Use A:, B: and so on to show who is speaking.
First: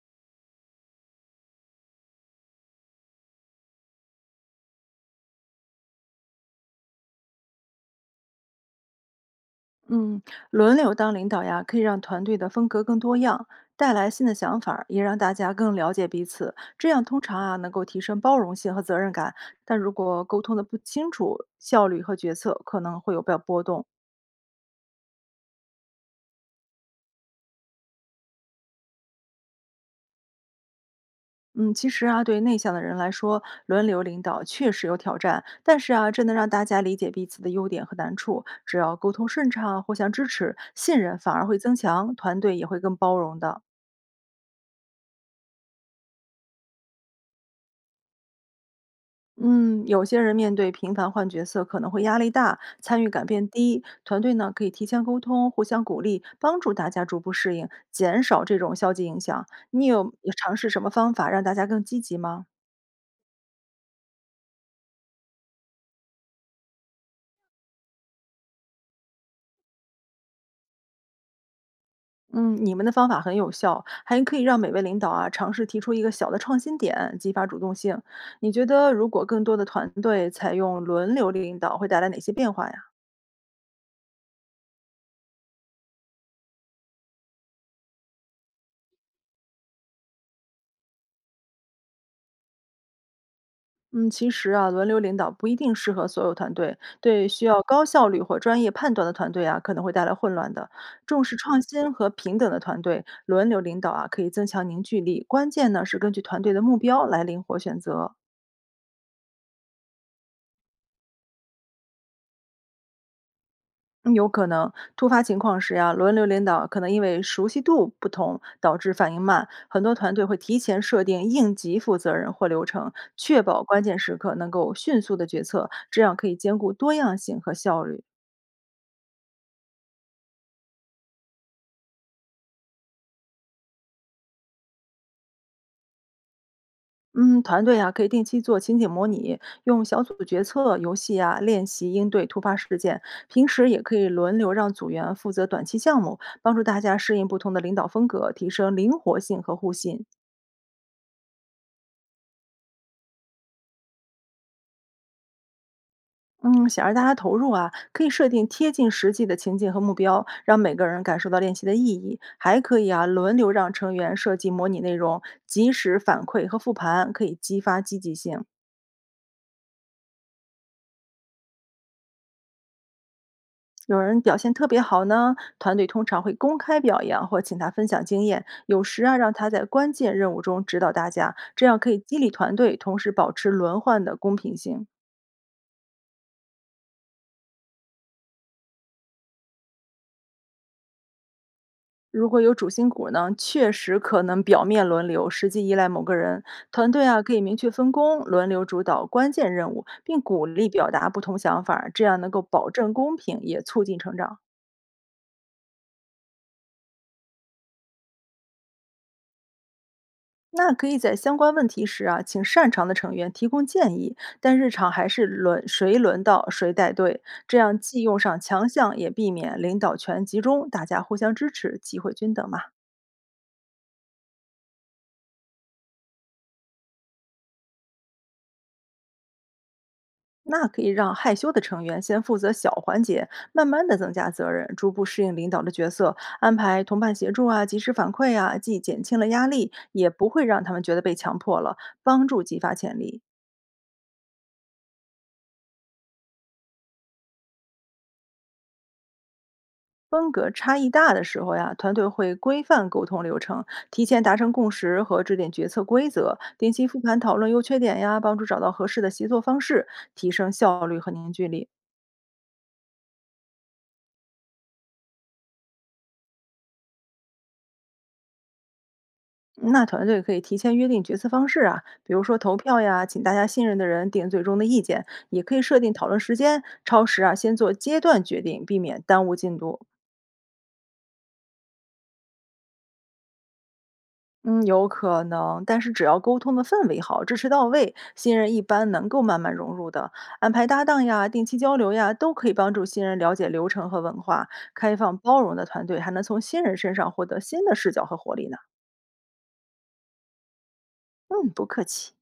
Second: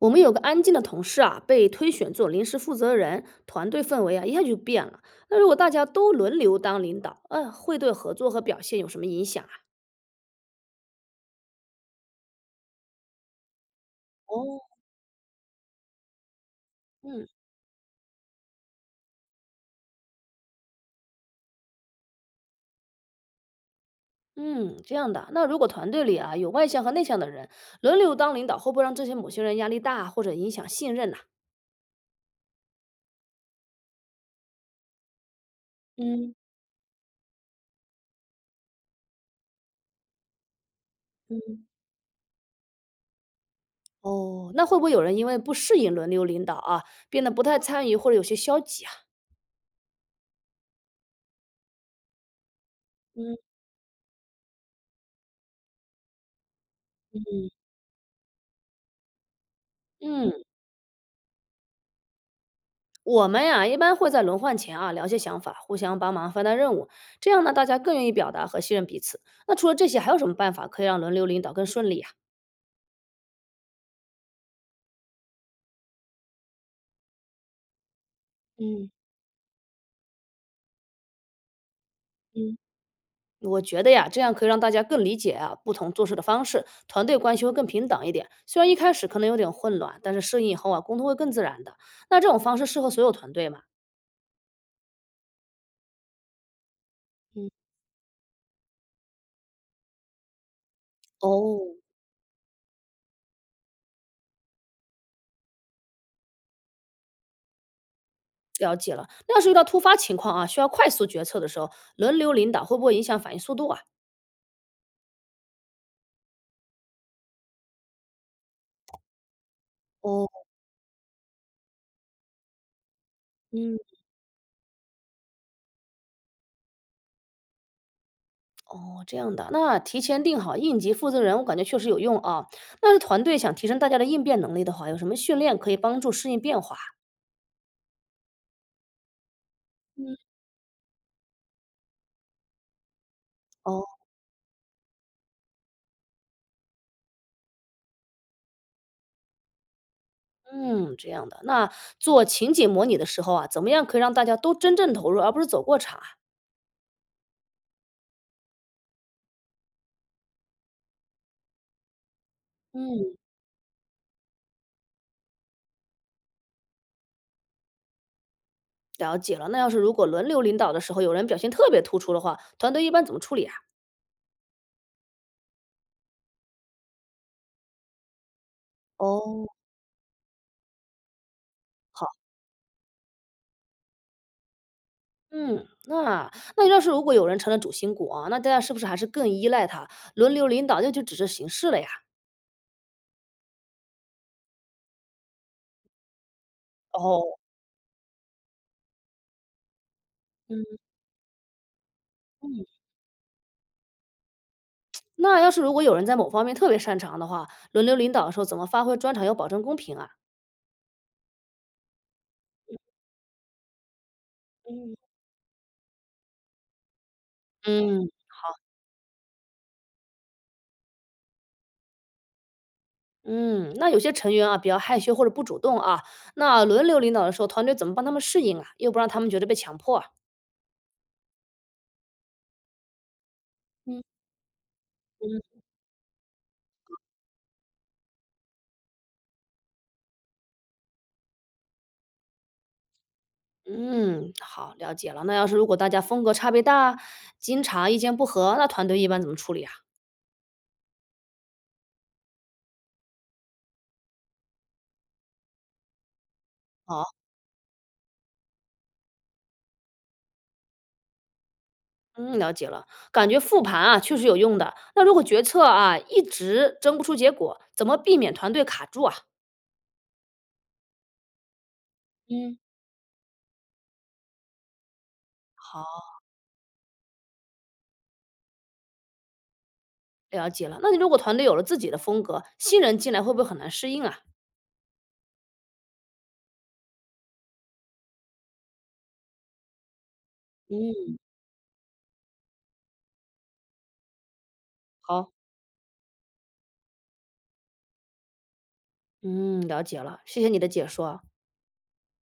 A: 我们有个安静的同事啊，被推选做临时负责人，团队氛围啊一下就变了。那如果大家都轮流当领导，会对合作和表现有什么影响啊？
B: 嗯，轮流当领导呀，可以让团队的风格更多样，带来新的想
A: 哦，
B: 法儿也让大家更了解彼此。这样通
A: 嗯
B: 常啊，能够提升包容性和责任感。但如果沟通的不清楚，效率和决策可能会有被波动。
A: 嗯，这样的。那如果团队里啊有外向和内向的人，轮流当领导，会不会让这些某些人压力大或者影响信任呐、
B: 嗯，其实啊，对内向的人来说，轮流领导确实有挑战，但是啊，这能
A: 嗯
B: 让大家理解彼此的优点和难处。只要沟通顺畅，互相支持，信任反而会
A: 嗯。
B: 增强，团队也会更包容的。
A: 哦，那会不会有人因为不适应轮流领导啊，变得不太参与或者有些消极啊？
B: 嗯，有些人面对频繁换角色可能会压力大，参与感变
A: 嗯
B: 低。团队呢可以提前沟通，互相鼓励，帮助大家逐步
A: 嗯
B: 适应，减少这种消极影响。你有
A: 嗯。
B: 尝试什么方法让大家更积极吗？
A: 我们呀，一般会在轮换前啊聊些想法，互相帮忙分担任务，这样呢，大家更愿意表达和信任彼此。那除了这些，还有什么办法可以让轮流领导更顺利呀？
B: 嗯，你们的方法很有效，还可以让每位领导啊尝试提出一个小的创新点，激发主动性。你觉
A: 嗯
B: 得如果更多的团队采用轮流领导，会带来哪些变
A: 嗯。
B: 化呀？
A: 我觉得呀，这样可以让大家更理解啊不同做事的方式，团队关系会更平等一点。虽然一开始可能有点混乱，但是适应以后啊，沟通会更自然的。那这种方式适合所有团队吗？
B: 嗯，其实啊，轮流领导不一定适合所有团队，对需
A: 嗯。
B: 要高效率或专业判断的团队啊，可能会带来混乱的。重视创
A: 哦，
B: 新和平等的团队，轮流领导啊，可以增强凝聚力。关键呢是根据团队的目标来灵活选择。
A: 了解了。那要是遇到突发情况啊，需要快速决策的时候，轮流领导会不会影响反应速度啊？
B: 嗯有可能突发情况时呀、轮流领导可能因为熟悉度不同导致反应慢，很多团队
A: 哦，
B: 会提前设定应急负责人或流程，确保关
A: 嗯。
B: 键时刻能够迅速的决策，这样可以兼顾多样性和效率。
A: 哦，这样的，那提前定好应急负责人，我感觉确实有用啊。那是团队想提升大家的应变能力的话，有什么训练可以帮助适应变化？
B: 嗯，团队啊，可以定期做情景模拟，用小
A: 嗯，
B: 组决策游戏啊练习应对突发事件。平时也
A: 哦，
B: 可以轮流让组员负责短期项目，帮助大家适应不同的领导风格，提升灵活性和互信。
A: 嗯，这样的。那做情景模拟的时候啊，怎么样可以让大家都真正投入，而不是走过场啊？
B: 嗯，想让大家投入啊，可以设定贴近实际的情境和目标，让每个人感受到练习的意义。还可以啊，
A: 嗯，
B: 轮流让成员设计模拟内容，及时反馈和复盘，可以激发积极性。
A: 了解了。那要是如果轮流领导的时候，有人表现特别突出的话，团队一般怎么处理啊？
B: 有人表现特别好呢，团队通常会公开表扬或请他分享经验，有时啊让
A: 哦，
B: 他在关键任务中指导大家，这样可以
A: 好，
B: 激励团队，同时保持轮换的公平性。
A: 嗯，那要是如果有人成了主心骨啊，那大家是不是还是更依赖他？轮流领导，那就只是形式了呀。
B: 如果有主心骨呢，确实可能表面轮流，实际依赖某个人。团队啊
A: 哦，
B: 可以明确分工，轮流主导关键任务，并鼓励
A: 嗯
B: 表达不同想法儿这样能够保
A: 嗯。
B: 证公平，也促进成长。
A: 那要是如果有人在某方面特别擅长的话，轮流领导的时候怎么发挥专长，要保证公平啊？
B: 那可以在相关问题时啊，请擅长的成员提供建议，但日常
A: 嗯，
B: 还是轮谁轮到谁带队，这样既
A: 嗯
B: 用上强项，也避免领导权集中，大家互相支持，机会均等嘛。
A: 嗯，那有些成员啊比较害羞或者不主动啊，那轮流领导的时候，团队怎么帮他们适应啊？又不让他们觉得被强迫啊。
B: 那可以让害羞的成员先负责小环节，慢慢的
A: 嗯
B: 增加责任，逐步适应领
A: 嗯
B: 导的角色，安排同伴协助啊，及时反馈啊，既减轻了压力，也不会让他们觉得被强迫了，帮助激发潜力。
A: 嗯，好，了解了。那要是如果大家风格差别大，经常意见不合，那团队一般怎么处理啊？
B: 风格差异大的时候呀，团队会规范沟通流程，提前达成共识和制定决策规则，定期复
A: 好，
B: 盘讨论优缺点呀，帮助找到合适的协作方式，提升效率和凝聚力。
A: 嗯，了解了。感觉复盘啊确实有用的。那如果决策啊一直争不出结果，怎么避免团队卡住啊？
B: 那团队可以提前约定决策方式啊，比如说投
A: 嗯。
B: 票呀，请大家信任的人定最终的意见，也可以设定
A: 好。
B: 讨论时间，超时啊先做阶段决定，避免耽误进度。
A: 了解了，那你如果团队有了自己的风格，新人进来会不会很难适应啊？
B: 嗯，有可能，但是只要沟通的氛围好，支持到位，新人一般能够慢慢融入的。安排搭档
A: 嗯，
B: 呀，定期交流呀，都可以帮助新人了解流程和文化。开放
A: 好，
B: 包容的团队还能从新人身上获得新的视角和活力呢。
A: 嗯，了解了，谢谢你的解说啊。
B: 嗯，不客气。